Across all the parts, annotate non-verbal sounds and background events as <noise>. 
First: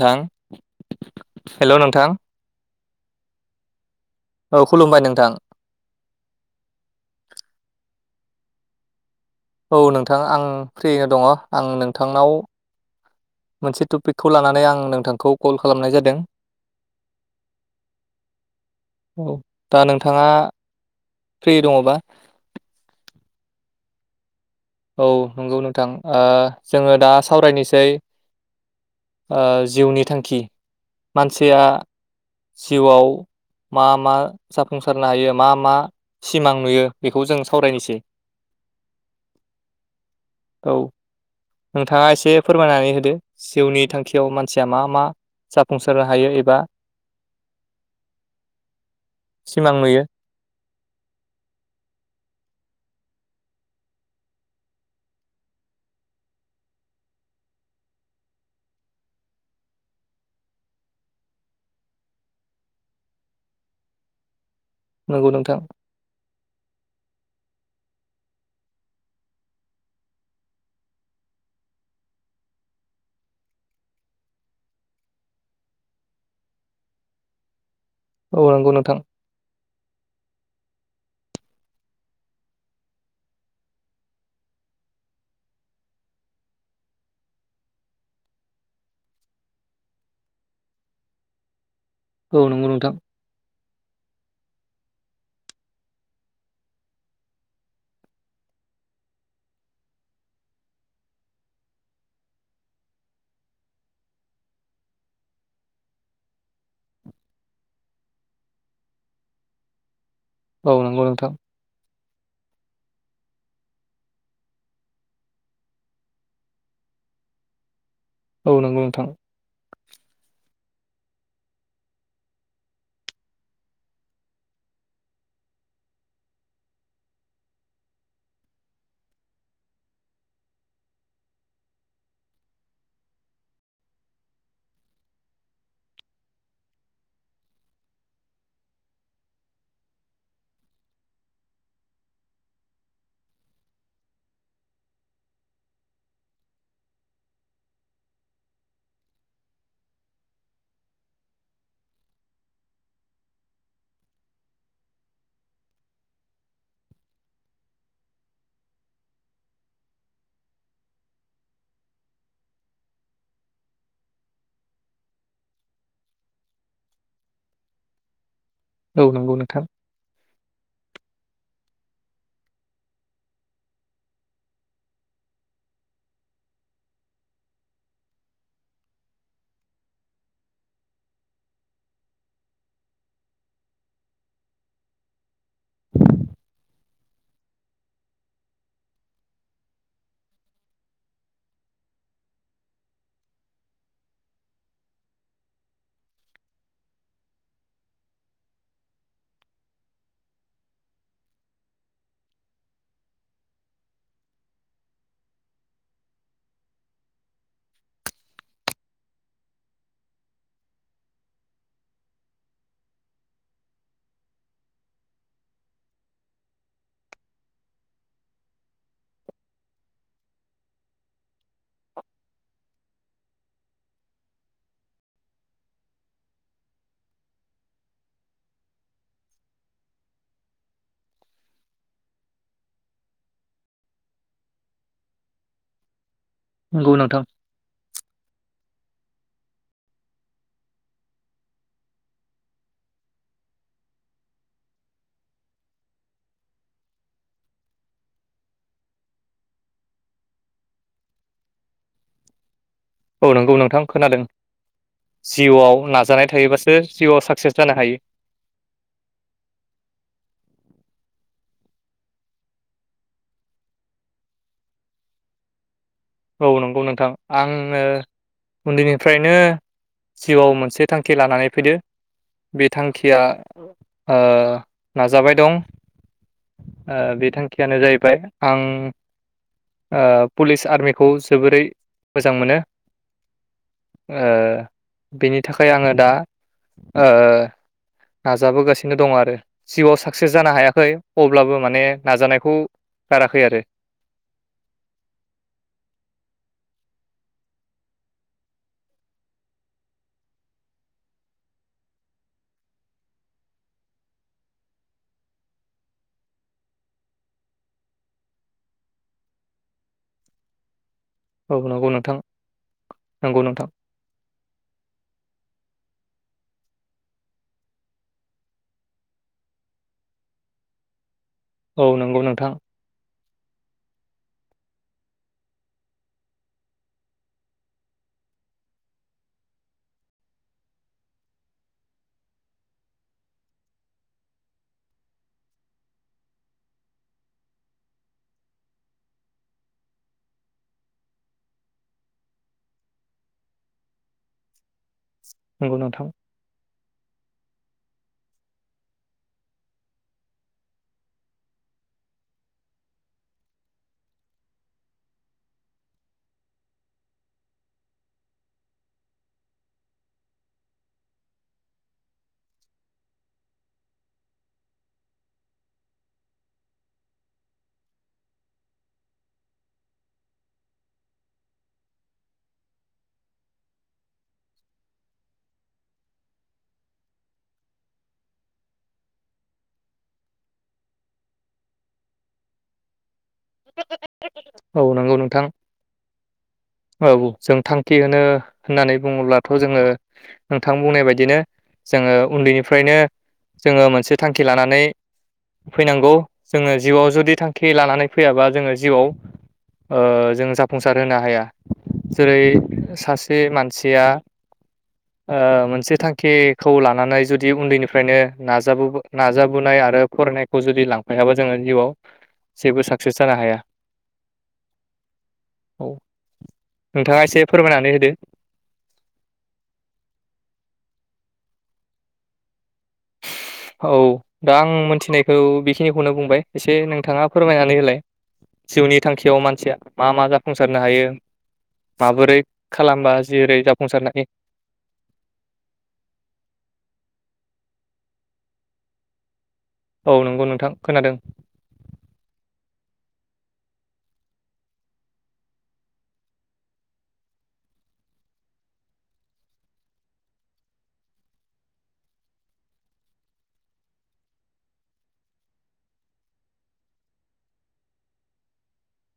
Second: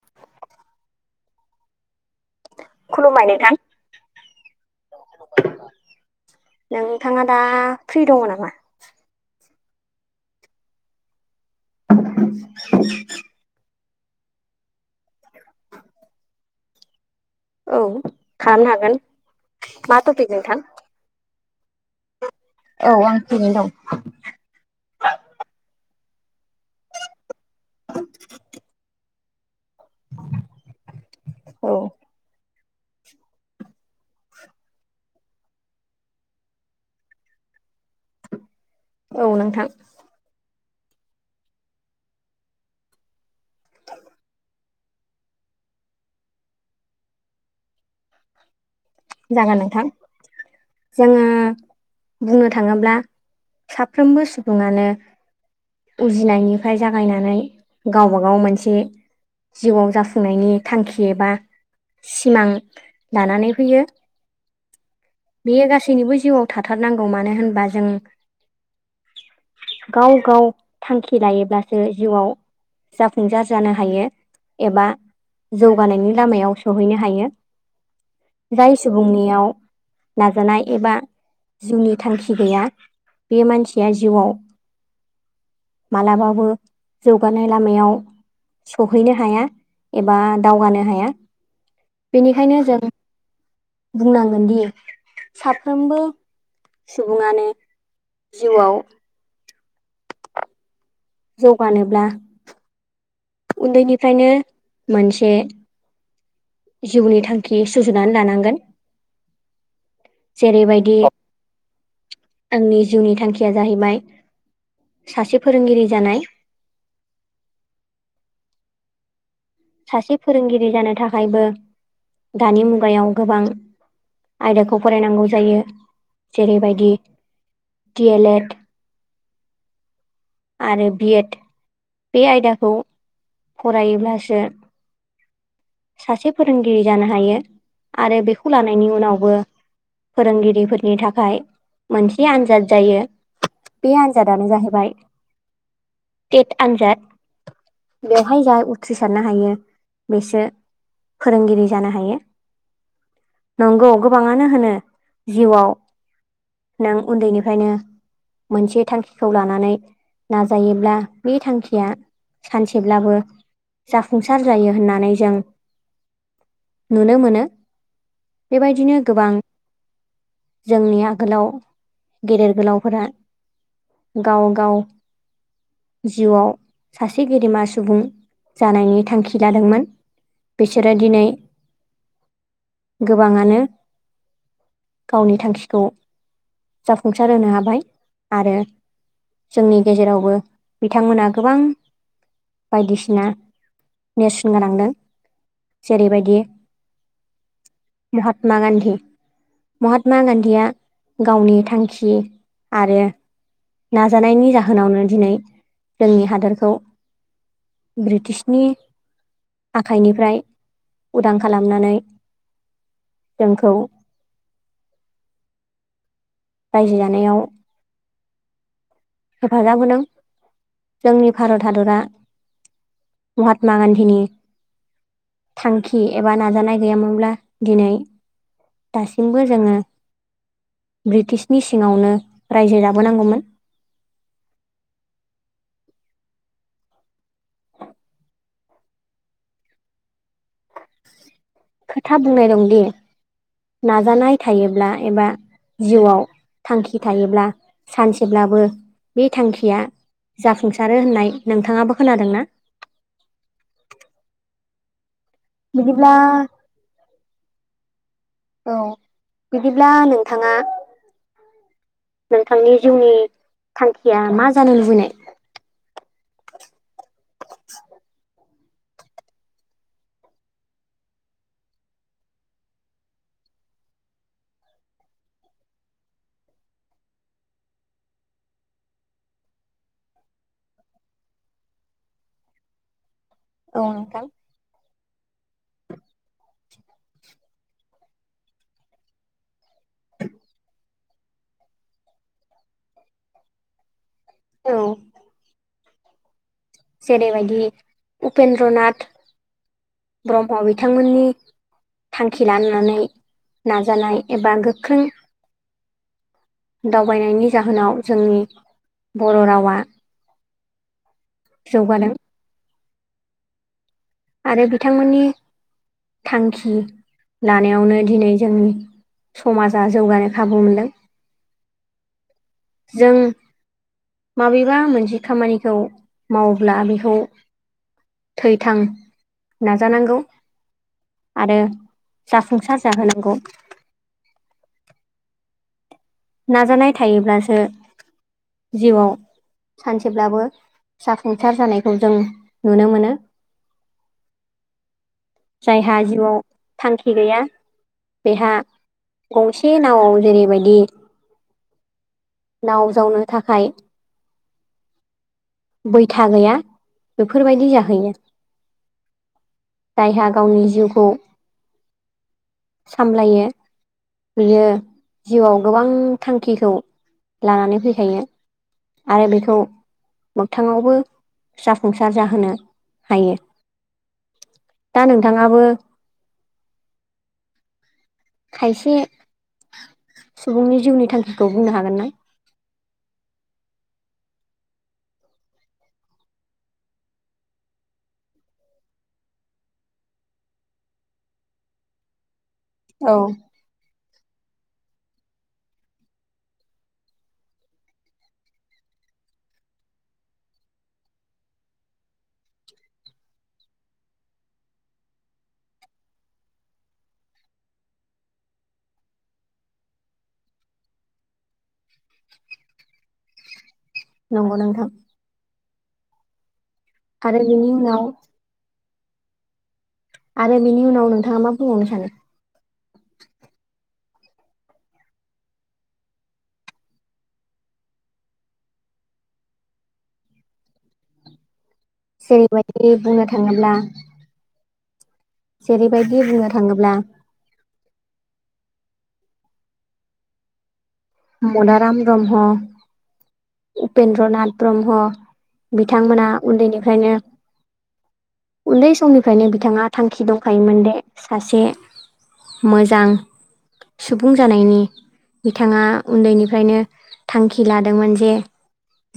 नोंथां हेल' नोंथां। खुलुमबाय नोंथां। औ खुलुमबाय नोंथां नोंथाङा दा फ्रि दङ नामा? औ नोंथां आं फ्रिनो दङ आं नोंथांनाव मोनसे ट पिकखौ लानानै आं नोंथांखौ कल खालामनाय जादों। औ खालामनो हागोन औ दा मा नोंथाङा टपिक नोंथां फ्रि दङबा? औ नोंथां <unintelligible> औ नंगौ नोंथां ओ जोङो दा सावरायनोसै ओ जिउनि थांखि मानसिया औ जिउआव मा मा जाफुंसारनो हायो मा मा सिमां नुयो बेखौ जों सावरायनोसै <inaudible> औ नोंथां। औ नोंथाङा एसे फोरमायनानै होदो जिउनि थांखियाव मानसिया मा मा जाफुंसारनो हायो एबा जागोन सिमां नोंथां नुयो जोङो बुंनो था ङोब्ला साफ्रोबो सुबुङानो उजिनायनिफ्राय जागायनानै गावबागाव मोनसे जिउआव जाफुंनायनि थांखि एबा सिमां लानानै फैयो। नंगौ नोंथां बेयो गासैनिबो जिउआव थाथारनांगौ मानो होनबा जों गाव गाव थांखि लायोब्लासो जिउआव जाफुंसार जानो हायो एबा जौगानायनि लामायाव सहैनो हायो। औ नंगौ नोंथां। जोंनियाव नाजानाय एबा जिउनि थांखि गैया बे मानसिया जिउआव मालाबाबो जौगानाय लामायाव सहैनो हाया एबा दावगानो हाया। औ बेनिखायनो नंगौ जों नोंथां बुंनांगोनदि साफ्रोमबो सुबुङानो जिउआव जौगानोब्ला उन्दैनिफ्रायनो मोनसे जिउनि थांखि सुजुनानै लानांगोन औ जेरैबायदि नंगौ नोंथां आंनि जिउनि थांखिया जाहैबाय सासे फोरोंगिरि जानाय औ नंगौ नोंथां सासे फोरोंगिरि जानो थाखायबो दानि मुगायाव गोबां आयदाखौ फरायनांगौ जायो जेरैबायदि डि ए लेड आरो बिएड बे आयदाखौ फरायोब्लासो सासे फोरोंगिरि जानो हायो आरो बेखौ लानायनि उनावबो फोरोंगिरिफोरनि थाखाय मोनसे आनजाद जायो बे आनजादानो जाहैबाय टेट आनजाद बेवहाय जाय उथ्रिसारनो हायो बेसो फोरोंगिरि जानो हायो नंगौ गोबाङानो होनो जिउआव नों उन्दैनिफ्रायनो मोनसे थांखिखौ लानानै नाजायोब्ला बे थांखिया सानसेब्लाबो जाफुंसार जायो होननानै जों नुनो मोनो बेबायदिनो औ गोबां नंगौ नोंथां जोंनि आगोलाव गेदेर गोलावफोरा गाव गाव जिउआव सासे गेदेमा सुबुं जानायनि थांखि लादोंमोन बिसोरो दिनै गोबाङानो गावनि थांखिखौ जाफुंसार होनो हाबाय आरो जोंनि गेजेरावबो बिथांमोना गोबां बायदिसिना नेरसोन गोलांदों जेरैबायदि महात्मा गान्धी महात्मा गान्धीया गावनि थांखि आरो नाजानायनि जाहोनावनो दिनै जोंनि हादोरखौ ब्रिटिशनि आखाइनिफ्राय उदां खालामनानै जोंखौ <inaudible> रायजो जानायाव हेफाजाब होदों जोंनि भारत हादरा महात्मा गान्धीनि थांखि एबा नाजानाय गैयामोनब्ला दिनै दासिमबो जोङो ब्रिटिशनि सिङावनो रायजो जाबोनांगौमोन नंगौ नोंथां <inaudible> खोथा बुंनाय दंदि नाजानाय थायोब्ला एबा जिउआव थांखि थायोब्ला सानसेब्लाबो बे थांखिया जाफुंसार होननाय नोंथाङाबो खोनादों ना औ नंगौ नोंथां खोनादों जिउआव बिदिब्ला नाजानाय थायोबासो जिउआव साक्सेस जानो हायो औ बिदिब्ला नोंथाङा नोंथांनि जिउनि थांखिया मा जानो लुबैनाय औ नंगौ नोंथां आंनो उन्दैनिफ्रायनो जिउआव मोनसे थांखि लानानै फैदो बे थांखिया नाजाबाय दं ओ बे थांखियानो जाहैबाय आं ओ पुलिस आर्मि खौ जोबोरै मोजां मोनो औ नोंथां ओ बेनि थाखाय आङो दा ओ नाजाबोगासिनो दं आरो जिउआव साक्सेस जानो हायाखै अब्लाबो माने नाजानायखौ गाराखै आरो औ जेरैबायदि उपेन्द्र नाथ ब्रह्म बिथांमोननि थांखि लानानै नाजानाय एबा गोख्रों दावबायनायनि जाहोनाव जोंनि बर' रावा औ नंगौ जौगादों नोंथां नंगौ नोंथां आरो बिथांमोननि थांखि लानायावनो दिनै जोंनि समाजा जौगानो खाबु मोनदों औ नंगौ नोंथां जों माबेबा मोनसे खामानिखौ मावोब्ला बेखौ थै थां नाजानांगौ आरो जाफुंसार जाहोनांगौ <inaudible> नाजानाय थायोब्लासो जिउआव सानसेब्लाबो जाफुंसार जानायखौ जों नुनो मोनो <inaudible> नंगौ जायहा नोंथां जिउआव थांखि गैया बेहा गंसे नावाव जेरैबायदि नाव जावनो थाखाय बैथा गैया बेफोरबायदि जाहैयो जायहा गावनि जिउखौ सामलायो बियो जिउआव गोबां थांखिखौ लानानै फैखायो आरो बेखौ मोगथाङावबो जाफुंसार जाहोनो हायो दा नोंथाङाबो खायसे सुबुंनि जिउनि थांखिखौ बुंनो हागोनना? औ नंगौ नोंथां औ जों थांखि होनो होननानै बुङोब्लाथ जोङो नोंथां बुंनाय बायदिनो जोङो उन्दैनिफ्रायनो औ जोङो मोनसे थांखि लानानै फैनांगौ जोङो जिउआव जुदि थांखि लानानै फैयाबा जोङो जिउआव ओ जों जाफुंसार होनो हाया जेरै सासे मानसिया ओ मोनसे थांखिखौ लानानै जुदि उन्दैनिफ्रायनो नाजाब नाजाबोनाय आरो फरायनायखौ जुदि लांफायाबा जोङो जिउआव जेबो साक्सेस जानो हाया नंगौ नोंथां औ नोंथाङा आरो एसे बिनि फोरमायनानै उनाव होदो आरो बिनि उनाव नोंथाङा मा बुंबावनो सानो? औ दा आं मोनथिनायखौ बेखिनिखौनो बुंबाय एसे नोंथाङा फोरमायनानै होलाय जिउनि थांखियाव मानसिया मा मा जाफुंसारनो हायो माबोरै जेरैबायदि खालामबा बुंनो जेरै थाङोब्ला जाफुंसारनो हायो जेरैबायदि बुंनो थाङोब्ला औ नंगौ नोंथां खोनादों मदाराम ब्रह्म <inaudible> उपेन्द्र नाथ ब्रह्म बिथांमोना उन्दैनिफ्रायनो उन्दै समनिफ्रायनो बिथाङा थांखि दंखायोमोन दे सासे मोजां सुबुं जानायनि बिथाङा उन्दैनिफ्रायनो थांखि लादोंमोन जे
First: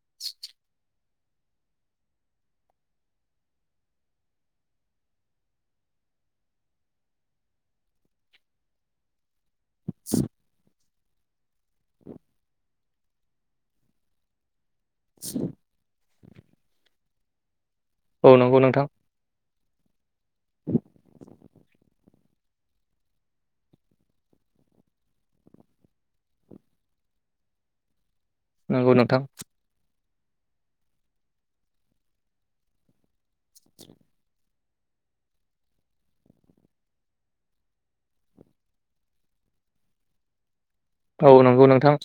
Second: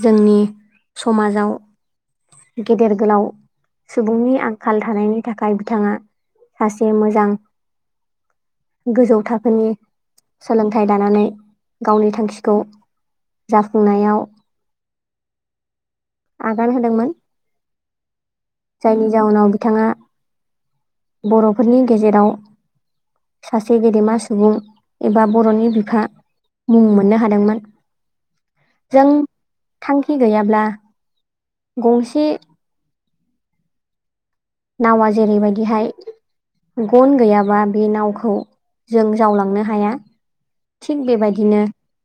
जोंनि समाजाव गेदेर गोलाव सुबुंनि आंखाल थानायनि थाखाय बिथाङा सासे मोजां गोजौ थाखो फोरनि सोलोंथाइ लानानै गावनि थांखिखौ जाफुंनायाव <unintelligible> आगान होदोंमोन। औ नंगौ नोंथां जायनि जाउनाव बिथाङा <inaudible> बर'फोरनि गेजेराव सासे गेदेमा सुबुं एबा बर'नि बिफा मुं मोननो हादोंमोन। नंगौ नोंथां जों थांखि गैयाब्ला गंसे नावा जेरैबायदिहाय गन गैयाबा बे नावखौ जों जावलांनो हाया। थिग औ बेबायदिनो नंगौ नोंथां।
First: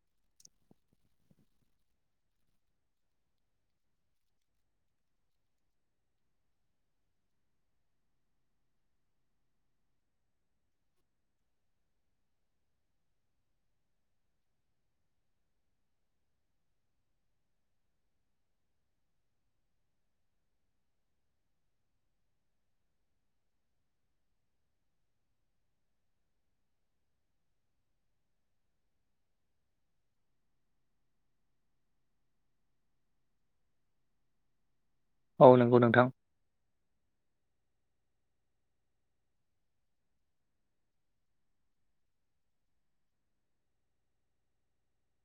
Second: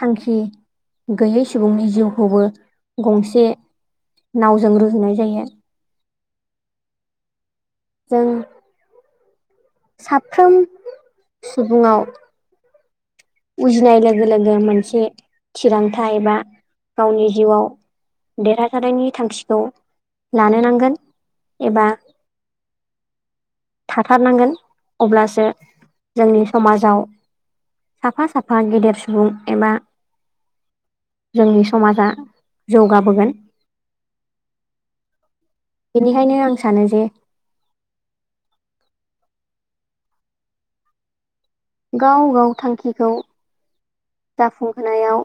थांखि गैयै सुबुंनि जिउखौबो गंसे नावजों रुजुनाय जायो। जों साफ्रोम सुबुङाव उजिनाय लोगो लोगो मोनसे थिरांथा एबा गावनि जिउआव देरहासानायनि थांखिखौ लानो नांगोन एबा <inaudible> थाथारनांगोन अब्लासो जोंनि समाजाव साफा साफा गेदेर सुबुं एबा जोंनि समाजा जौगाबोगोन। औ नंगौ नोंथां बेनिखायनो आं सानो जे गाव गाव थांखिखौ जाफुंहोनायाव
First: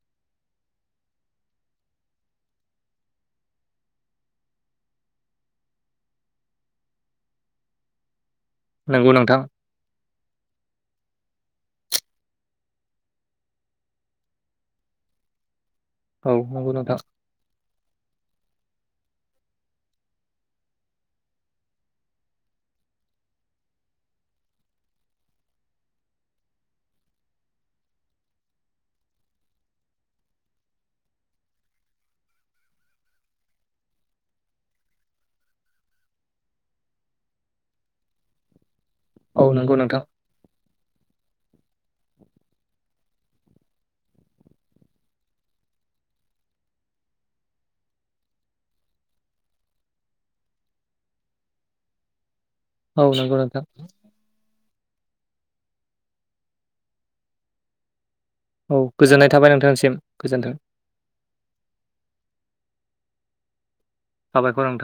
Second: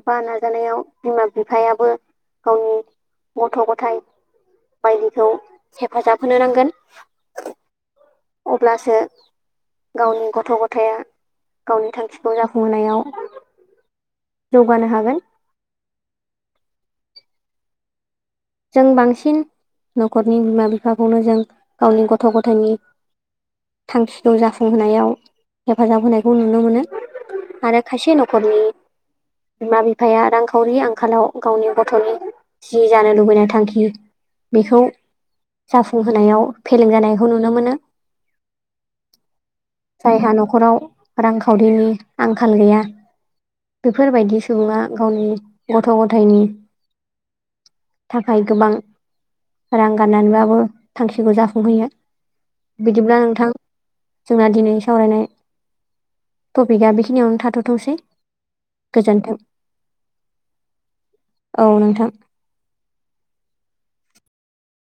एबा नाजानायाव बिमा बिफायाबो गावनि गथ' गथाइ बायदिखौ हेफाजाब होनो नांगोन। अब्लासो नंगौ नोंथां गावनि गथ' गथाया गावनि थांखिखौ जाफुंहोनायाव जौगानो हागोन। औ नोंगौ नोंथां जों बांसिन न'खरनि बिमा बिफाखौनो जों गावनि गथ' गथायनि थांखिखौ जाफुंहोनायाव हेफाजाब होनायखौ नुनो मोनो। आरो खायसे नखरनि बिमा बिफाया रांखावरि आंखालाव गावनि गथ'नि जि जानो लुबैनाय थांखि बेखौ जाफुंहोनायाव फेलें जानायखौ नुनो मोनो। औ नंगौ नोंथां जायहा न'खराव रांखावरिनि आंखाल गैया। बेफोरबायदि सुबुङा गावनि गथ' गथाइनि <inaudible> थाखाय गोबां रां गारनानैबाबो थांखिखौ जाफुंहैयो। औ बिदिब्ला नंगौ नोंथां जोंना दिनै सावरायनाय टपिकआ बेखिनियावनो थाथथोंसै औ गोजोननाय गोजोन्थों थाबाय नोंथांसिम गोजोन्थों औ नोंथां साबायखर नोंथा